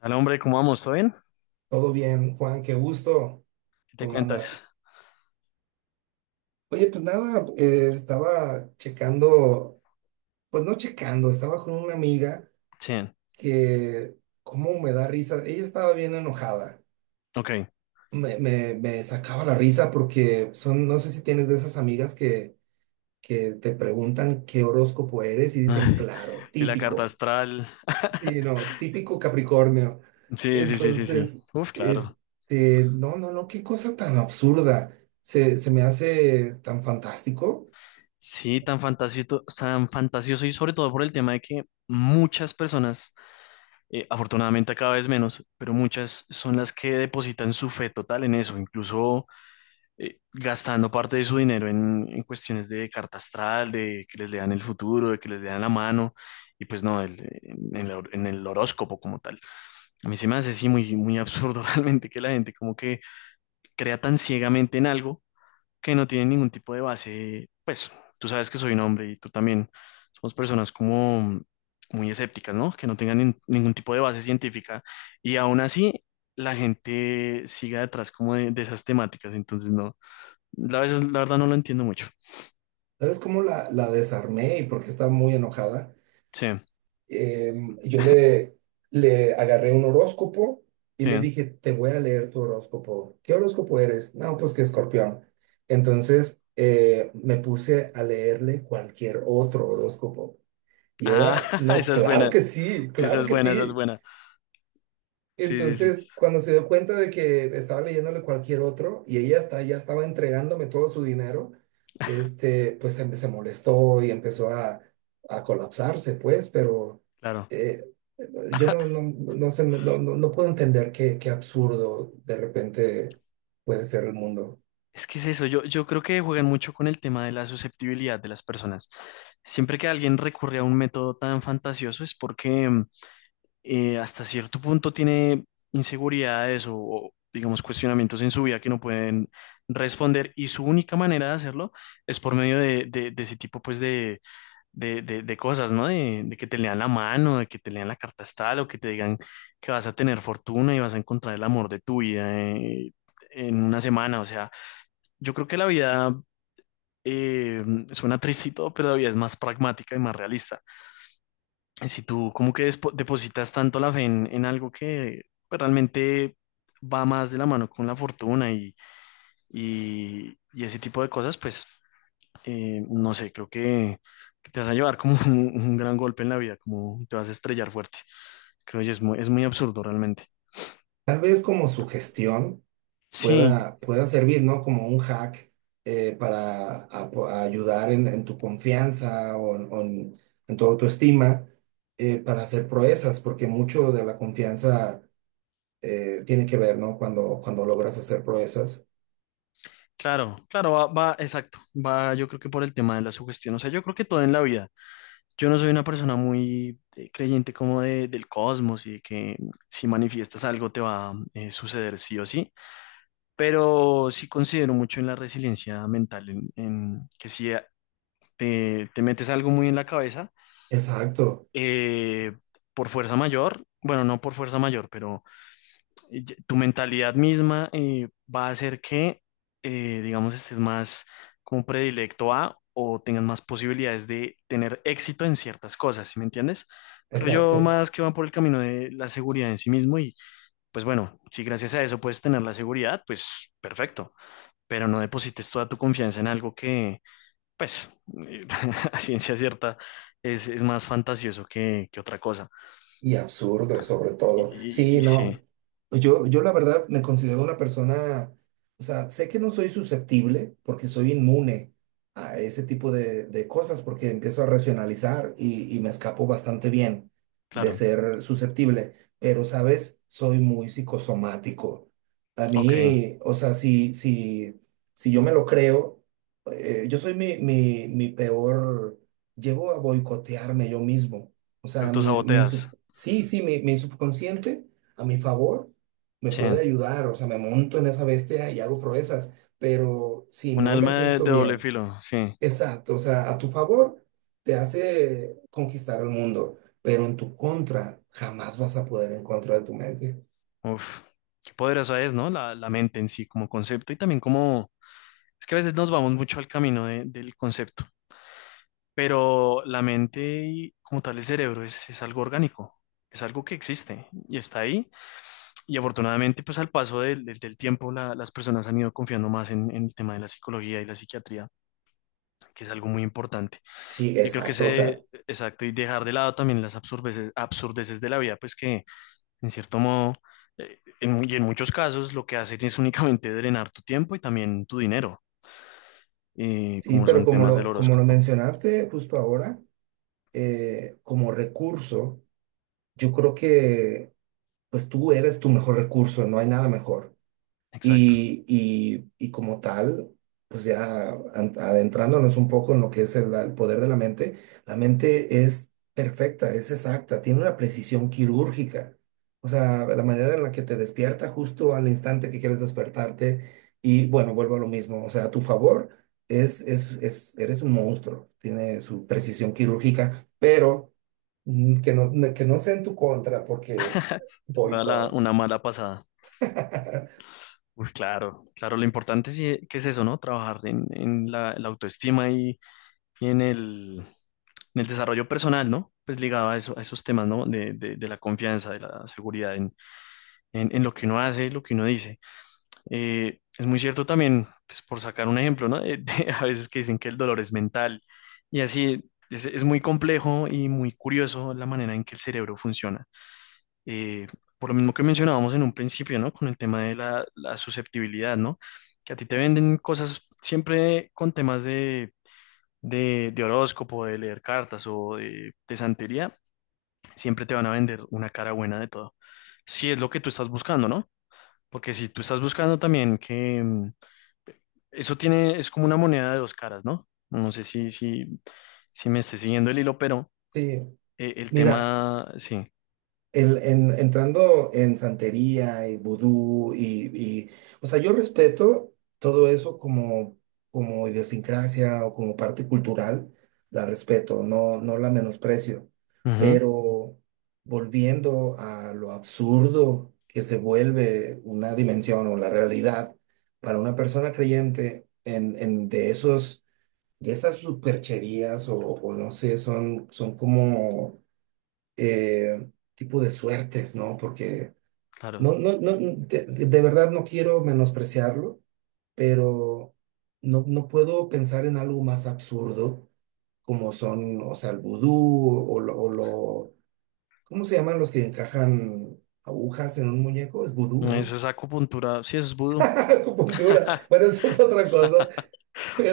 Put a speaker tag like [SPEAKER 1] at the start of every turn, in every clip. [SPEAKER 1] Al hombre, ¿cómo vamos? ¿Todo bien?
[SPEAKER 2] Todo bien, Juan, qué gusto.
[SPEAKER 1] ¿Qué te
[SPEAKER 2] ¿Cómo
[SPEAKER 1] cuentas?
[SPEAKER 2] andas? Oye, pues nada, estaba checando, pues no checando, estaba con una amiga
[SPEAKER 1] Sí,
[SPEAKER 2] que, cómo me da risa, ella estaba bien enojada,
[SPEAKER 1] ok.
[SPEAKER 2] me sacaba la risa porque son, no sé si tienes de esas amigas que te preguntan qué horóscopo eres y dicen,
[SPEAKER 1] Ay,
[SPEAKER 2] claro,
[SPEAKER 1] y la carta
[SPEAKER 2] típico.
[SPEAKER 1] astral.
[SPEAKER 2] Sí, no, típico Capricornio.
[SPEAKER 1] Sí, sí, sí, sí, sí.
[SPEAKER 2] Entonces,
[SPEAKER 1] Uf, claro.
[SPEAKER 2] este, no, no, no, qué cosa tan absurda. Se me hace tan fantástico.
[SPEAKER 1] Sí, tan fantasioso y sobre todo por el tema de que muchas personas, afortunadamente cada vez menos, pero muchas son las que depositan su fe total en eso, incluso gastando parte de su dinero en cuestiones de carta astral, de que les lean el futuro, de que les lean la mano, y pues no, en el horóscopo como tal. A mí se me hace así muy, muy absurdo realmente que la gente como que crea tan ciegamente en algo que no tiene ningún tipo de base. Pues tú sabes que soy un hombre y tú también. Somos personas como muy escépticas, ¿no? Que no tengan ningún tipo de base científica y aún así la gente siga detrás como de esas temáticas. Entonces, no, la, veces, la verdad no lo entiendo mucho.
[SPEAKER 2] ¿Sabes cómo la desarmé y por qué estaba muy enojada?
[SPEAKER 1] Sí,
[SPEAKER 2] Yo le agarré un horóscopo y le
[SPEAKER 1] sí.
[SPEAKER 2] dije, te voy a leer tu horóscopo. ¿Qué horóscopo eres? No, pues que Escorpión. Entonces, me puse a leerle cualquier otro horóscopo. Y
[SPEAKER 1] Ah,
[SPEAKER 2] era, no,
[SPEAKER 1] esa es
[SPEAKER 2] claro
[SPEAKER 1] buena,
[SPEAKER 2] que sí,
[SPEAKER 1] esa
[SPEAKER 2] claro
[SPEAKER 1] es
[SPEAKER 2] que
[SPEAKER 1] buena, esa es
[SPEAKER 2] sí.
[SPEAKER 1] buena. Sí, sí, sí,
[SPEAKER 2] Entonces, cuando se dio cuenta de que estaba leyéndole cualquier otro y ella está, ya estaba entregándome todo su dinero, este, pues se molestó y empezó a colapsarse, pues, pero
[SPEAKER 1] claro.
[SPEAKER 2] eh, yo no sé, no puedo entender qué absurdo de repente puede ser el mundo.
[SPEAKER 1] Es que es eso, yo creo que juegan mucho con el tema de la susceptibilidad de las personas. Siempre que alguien recurre a un método tan fantasioso es porque hasta cierto punto tiene inseguridades o, digamos, cuestionamientos en su vida que no pueden responder y su única manera de hacerlo es por medio de, de ese tipo pues de, de cosas, ¿no? De que te lean la mano, de que te lean la carta astral o que te digan que vas a tener fortuna y vas a encontrar el amor de tu vida en una semana, o sea. Yo creo que la vida eh, suena triste y todo, pero la vida es más pragmática y más realista. Y si tú como que depositas tanto la fe en algo que pues, realmente va más de la mano con la fortuna y ese tipo de cosas, pues no sé, creo que te vas a llevar como un gran golpe en la vida, como te vas a estrellar fuerte. Creo que es muy absurdo realmente.
[SPEAKER 2] Tal vez como sugestión
[SPEAKER 1] Sí,
[SPEAKER 2] pueda servir, ¿no? Como un hack, para a ayudar en tu confianza en tu autoestima, para hacer proezas, porque mucho de la confianza, tiene que ver, ¿no? Cuando logras hacer proezas.
[SPEAKER 1] claro, claro, va, va, exacto, va yo creo que por el tema de la sugestión, o sea, yo creo que todo en la vida. Yo no soy una persona muy creyente como de, del cosmos y de que si manifiestas algo te va a suceder sí o sí, pero sí considero mucho en la resiliencia mental, en que si te, te metes algo muy en la cabeza,
[SPEAKER 2] Exacto,
[SPEAKER 1] eh, por fuerza mayor, bueno, no por fuerza mayor, pero tu mentalidad misma va a hacer que, digamos, estés más como predilecto a o tengas más posibilidades de tener éxito en ciertas cosas, ¿sí me entiendes? Creo yo
[SPEAKER 2] exacto.
[SPEAKER 1] más que van por el camino de la seguridad en sí mismo y pues bueno, si gracias a eso puedes tener la seguridad, pues perfecto, pero no deposites toda tu confianza en algo que, pues, a ciencia cierta es más fantasioso que otra cosa.
[SPEAKER 2] Y absurdo, sobre
[SPEAKER 1] Y,
[SPEAKER 2] todo.
[SPEAKER 1] y,
[SPEAKER 2] Sí,
[SPEAKER 1] y sí,
[SPEAKER 2] no. Yo la verdad me considero una persona, o sea, sé que no soy susceptible porque soy inmune a ese tipo de cosas porque empiezo a racionalizar y me escapo bastante bien de
[SPEAKER 1] claro,
[SPEAKER 2] ser susceptible, pero, ¿sabes? Soy muy psicosomático. A
[SPEAKER 1] ok,
[SPEAKER 2] mí, o sea, si, si yo me lo creo, yo soy mi peor, llego a boicotearme yo mismo. O
[SPEAKER 1] te
[SPEAKER 2] sea,
[SPEAKER 1] autosaboteas.
[SPEAKER 2] sí, sí, mi subconsciente a mi favor me
[SPEAKER 1] Sí.
[SPEAKER 2] puede ayudar, o sea, me monto en esa bestia y hago proezas, pero si
[SPEAKER 1] Un
[SPEAKER 2] no me
[SPEAKER 1] alma
[SPEAKER 2] siento
[SPEAKER 1] de doble
[SPEAKER 2] bien,
[SPEAKER 1] filo, sí.
[SPEAKER 2] exacto, o sea, a tu favor te hace conquistar el mundo, pero en tu contra jamás vas a poder en contra de tu mente.
[SPEAKER 1] Uf, qué poderosa es, ¿no? La mente en sí, como concepto y también como… Es que a veces nos vamos mucho al camino del concepto, pero la mente y como tal el cerebro es algo orgánico, es algo que existe y está ahí. Y afortunadamente, pues al paso del, del tiempo, las personas han ido confiando más en el tema de la psicología y la psiquiatría, que es algo muy importante.
[SPEAKER 2] Sí,
[SPEAKER 1] Y creo que
[SPEAKER 2] exacto, o sea,
[SPEAKER 1] ese, exacto, y dejar de lado también las absurdeces, absurdeces de la vida, pues que en cierto modo, y en muchos casos lo que hacen es únicamente drenar tu tiempo y también tu dinero,
[SPEAKER 2] sí,
[SPEAKER 1] como
[SPEAKER 2] pero
[SPEAKER 1] son
[SPEAKER 2] como
[SPEAKER 1] temas del
[SPEAKER 2] lo, como lo
[SPEAKER 1] horóscopo.
[SPEAKER 2] mencionaste justo ahora, como recurso, yo creo que pues tú eres tu mejor recurso, no hay nada mejor.
[SPEAKER 1] Exacto.
[SPEAKER 2] Y como tal, pues ya adentrándonos un poco en lo que es el poder de la mente es perfecta, es exacta, tiene una precisión quirúrgica. O sea, la manera en la que te despierta justo al instante que quieres despertarte. Y bueno, vuelvo a lo mismo. O sea, a tu favor, eres un monstruo, tiene su precisión quirúrgica, pero que no sea en tu contra, porque
[SPEAKER 1] Te voy a dar
[SPEAKER 2] boicot.
[SPEAKER 1] una mala pasada. Uy, claro, claro, lo importante sí que es eso, ¿no? Trabajar en la, la autoestima y en el desarrollo personal, ¿no? Pues ligado a, eso, a esos temas, ¿no? De, de la confianza, de la seguridad en lo que uno hace, y lo que uno dice. Es muy cierto también, pues, por sacar un ejemplo, ¿no? De a veces que dicen que el dolor es mental y así es muy complejo y muy curioso la manera en que el cerebro funciona. Eh, por lo mismo que mencionábamos en un principio, ¿no? Con el tema de la, la susceptibilidad, ¿no? Que a ti te venden cosas siempre con temas de horóscopo, de leer cartas o de santería, siempre te van a vender una cara buena de todo. Si es lo que tú estás buscando, ¿no? Porque si tú estás buscando también que… mm, eso tiene, es como una moneda de dos caras, ¿no? No sé si, si, si me esté siguiendo el hilo, pero
[SPEAKER 2] Sí,
[SPEAKER 1] el
[SPEAKER 2] mira,
[SPEAKER 1] tema, sí,
[SPEAKER 2] entrando en santería y vudú o sea, yo respeto todo eso como, como idiosincrasia o como parte cultural, la respeto, no la menosprecio,
[SPEAKER 1] ujú,
[SPEAKER 2] pero volviendo a lo absurdo que se vuelve una dimensión o la realidad para una persona creyente en de esos, de esas supercherías o no sé, son como, eh, tipo de suertes, ¿no? Porque
[SPEAKER 1] claro.
[SPEAKER 2] no, de verdad no quiero menospreciarlo, pero no puedo pensar en algo más absurdo como son, o sea, el vudú ¿cómo se llaman los que encajan agujas en un muñeco? Es vudú,
[SPEAKER 1] Eso
[SPEAKER 2] ¿no?
[SPEAKER 1] es acupuntura, sí, eso es vudú.
[SPEAKER 2] Acupuntura. Bueno, eso es otra cosa,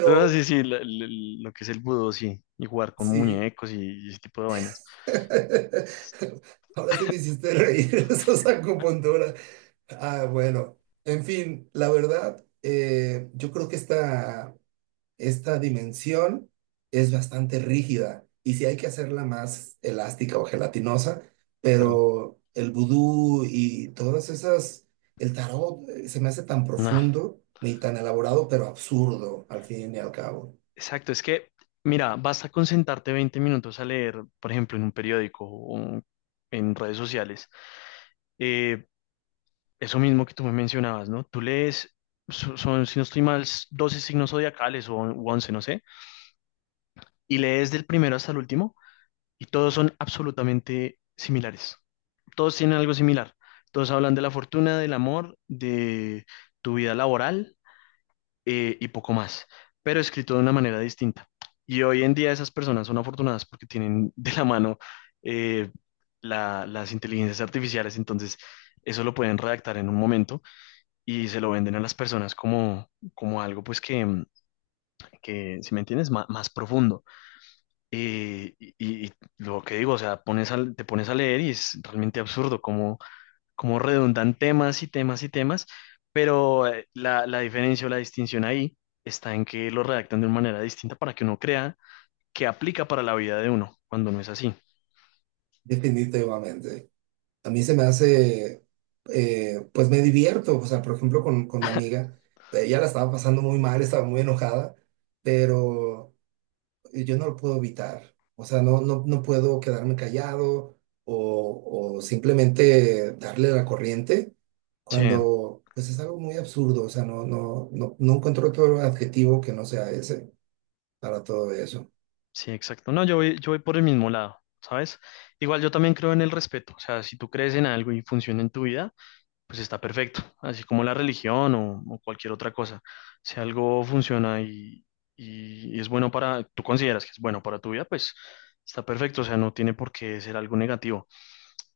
[SPEAKER 1] Pero no, sí, sí, lo, lo que es el vudú, sí, y jugar con
[SPEAKER 2] sí.
[SPEAKER 1] muñecos y ese tipo de vainas.
[SPEAKER 2] Ahora sí me hiciste reír, eso es acupuntura. Ah, bueno, en fin, la verdad, yo creo que esta dimensión es bastante rígida y sí hay que hacerla más elástica o gelatinosa,
[SPEAKER 1] Claro,
[SPEAKER 2] pero el vudú y todas esas, el tarot, se me hace tan
[SPEAKER 1] no,
[SPEAKER 2] profundo ni tan elaborado, pero absurdo al fin y al cabo,
[SPEAKER 1] exacto, es que, mira, basta con sentarte 20 minutos a leer, por ejemplo, en un periódico o en redes sociales, eh, eso mismo que tú me mencionabas, ¿no? Tú lees, son, si no estoy mal, 12 signos zodiacales o u 11, no sé, y lees del primero hasta el último y todos son absolutamente similares. Todos tienen algo similar. Todos hablan de la fortuna, del amor, de tu vida laboral y poco más, pero escrito de una manera distinta. Y hoy en día esas personas son afortunadas porque tienen de la mano eh, las inteligencias artificiales, entonces eso lo pueden redactar en un momento y se lo venden a las personas como, como algo, pues que, mm, que, si me entiendes, más, más profundo. Y lo que digo, o sea, te pones a leer y es realmente absurdo cómo, cómo redundan temas y temas y temas, pero la, la diferencia o la distinción ahí está en que lo redactan de una manera distinta para que uno crea que aplica para la vida de uno, cuando no es así.
[SPEAKER 2] definitivamente. A mí se me hace, pues me divierto, o sea, por ejemplo, con mi amiga, ella la estaba pasando muy mal, estaba muy enojada, pero yo no lo puedo evitar, o sea, no puedo quedarme callado o simplemente darle la corriente
[SPEAKER 1] Sí,
[SPEAKER 2] cuando, pues es algo muy absurdo, o sea, no encuentro otro adjetivo que no sea ese para todo eso.
[SPEAKER 1] sí, exacto. No, yo voy por el mismo lado, ¿sabes? Igual yo también creo en el respeto, o sea, si tú crees en algo y funciona en tu vida, pues está perfecto, así como la religión o cualquier otra cosa. Si algo funciona y es bueno para, tú consideras que es bueno para tu vida, pues está perfecto, o sea, no tiene por qué ser algo negativo.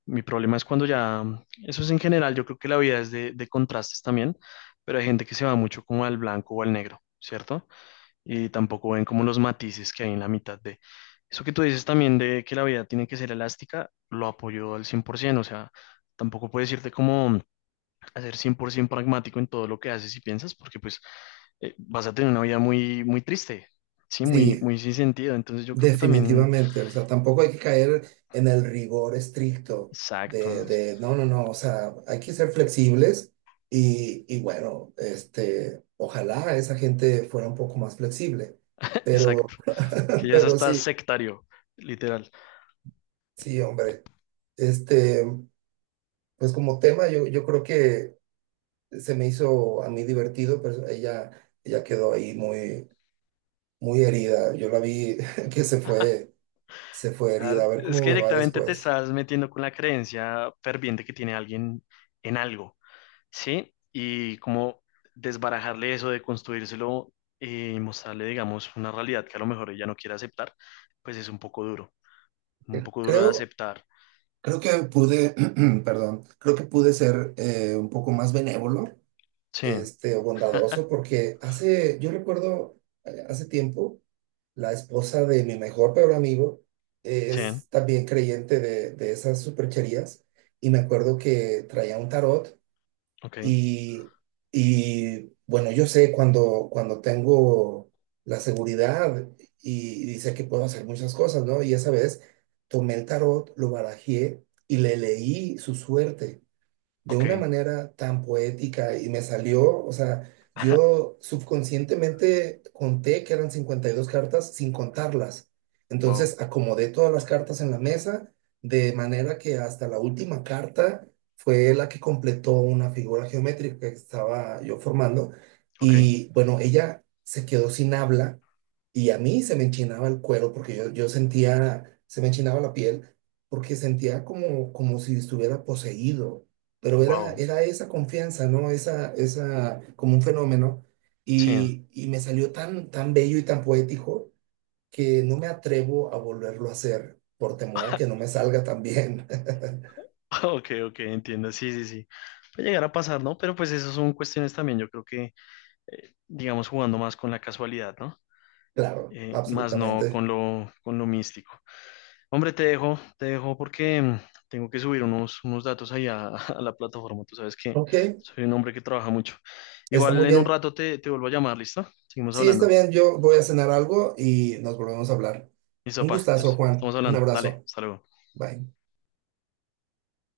[SPEAKER 1] Mi problema es cuando ya, eso es en general, yo creo que la vida es de contrastes también, pero hay gente que se va mucho como al blanco o al negro, ¿cierto? Y tampoco ven como los matices que hay en la mitad de… Eso que tú dices también de que la vida tiene que ser elástica, lo apoyo al 100%, o sea, tampoco puedes irte como a ser 100% pragmático en todo lo que haces y piensas, porque pues vas a tener una vida muy, muy triste, sí, muy,
[SPEAKER 2] Sí,
[SPEAKER 1] muy sin sentido. Entonces yo creo que también,
[SPEAKER 2] definitivamente, o sea, tampoco hay que caer en el rigor estricto
[SPEAKER 1] exacto, ¿no?
[SPEAKER 2] de no, no, no, o sea, hay que ser flexibles y bueno, este, ojalá esa gente fuera un poco más flexible,
[SPEAKER 1] Exacto,
[SPEAKER 2] pero,
[SPEAKER 1] que ya es
[SPEAKER 2] pero
[SPEAKER 1] hasta
[SPEAKER 2] sí,
[SPEAKER 1] sectario, literal.
[SPEAKER 2] sí, hombre, este, pues como tema yo creo que se me hizo a mí divertido, pero ella quedó ahí muy, muy herida, yo la vi que se fue herida, a
[SPEAKER 1] Claro.
[SPEAKER 2] ver
[SPEAKER 1] Es
[SPEAKER 2] cómo
[SPEAKER 1] que
[SPEAKER 2] me va
[SPEAKER 1] directamente te
[SPEAKER 2] después.
[SPEAKER 1] estás metiendo con la creencia ferviente que tiene alguien en algo, sí, y como desbarajarle eso, de construírselo y mostrarle, digamos, una realidad que a lo mejor ella no quiere aceptar, pues es un poco duro de
[SPEAKER 2] Creo.
[SPEAKER 1] aceptar.
[SPEAKER 2] Creo que pude, perdón, creo que pude ser, un poco más benévolo,
[SPEAKER 1] Sí,
[SPEAKER 2] este, o bondadoso, porque hace, yo recuerdo, hace tiempo, la esposa de mi mejor peor amigo,
[SPEAKER 1] sí,
[SPEAKER 2] es también creyente de esas supercherías, y me acuerdo que traía un tarot
[SPEAKER 1] ok,
[SPEAKER 2] y, bueno, yo sé cuando tengo la seguridad y sé que puedo hacer muchas cosas, ¿no? Y esa vez tomé el tarot, lo barajé y le leí su suerte de una
[SPEAKER 1] ok,
[SPEAKER 2] manera tan poética y me salió, o sea, yo subconscientemente conté que eran 52 cartas sin contarlas.
[SPEAKER 1] wow,
[SPEAKER 2] Entonces acomodé todas las cartas en la mesa de manera que hasta la última carta fue la que completó una figura geométrica que estaba yo formando.
[SPEAKER 1] ok,
[SPEAKER 2] Y bueno, ella se quedó sin habla y a mí se me enchinaba el cuero porque yo sentía, se me enchinaba la piel porque sentía como, como si estuviera poseído, pero era,
[SPEAKER 1] wow,
[SPEAKER 2] era esa confianza, ¿no? Como un fenómeno.
[SPEAKER 1] sí,
[SPEAKER 2] Y me salió tan, tan bello y tan poético que no me atrevo a volverlo a hacer por temor a que no me salga tan bien.
[SPEAKER 1] ok, ok, entiendo, sí, sí, sí. Puede llegar a pasar, ¿no? Pero pues esas son cuestiones también, yo creo que, digamos, jugando más con la casualidad, ¿no?
[SPEAKER 2] Claro,
[SPEAKER 1] Más no
[SPEAKER 2] absolutamente.
[SPEAKER 1] con lo, con lo místico. Hombre, te dejo porque tengo que subir unos, unos datos ahí a, a la plataforma, tú sabes que
[SPEAKER 2] Ok,
[SPEAKER 1] soy un hombre que trabaja mucho.
[SPEAKER 2] está
[SPEAKER 1] Igual
[SPEAKER 2] muy
[SPEAKER 1] en un
[SPEAKER 2] bien.
[SPEAKER 1] rato te, te vuelvo a llamar, ¿listo? Seguimos
[SPEAKER 2] Sí, está
[SPEAKER 1] hablando.
[SPEAKER 2] bien, yo voy a cenar algo y nos volvemos a hablar.
[SPEAKER 1] Listo,
[SPEAKER 2] Un
[SPEAKER 1] pa,
[SPEAKER 2] gustazo,
[SPEAKER 1] entonces, estamos
[SPEAKER 2] Juan. Un
[SPEAKER 1] hablando, dale,
[SPEAKER 2] abrazo.
[SPEAKER 1] hasta luego.
[SPEAKER 2] Bye.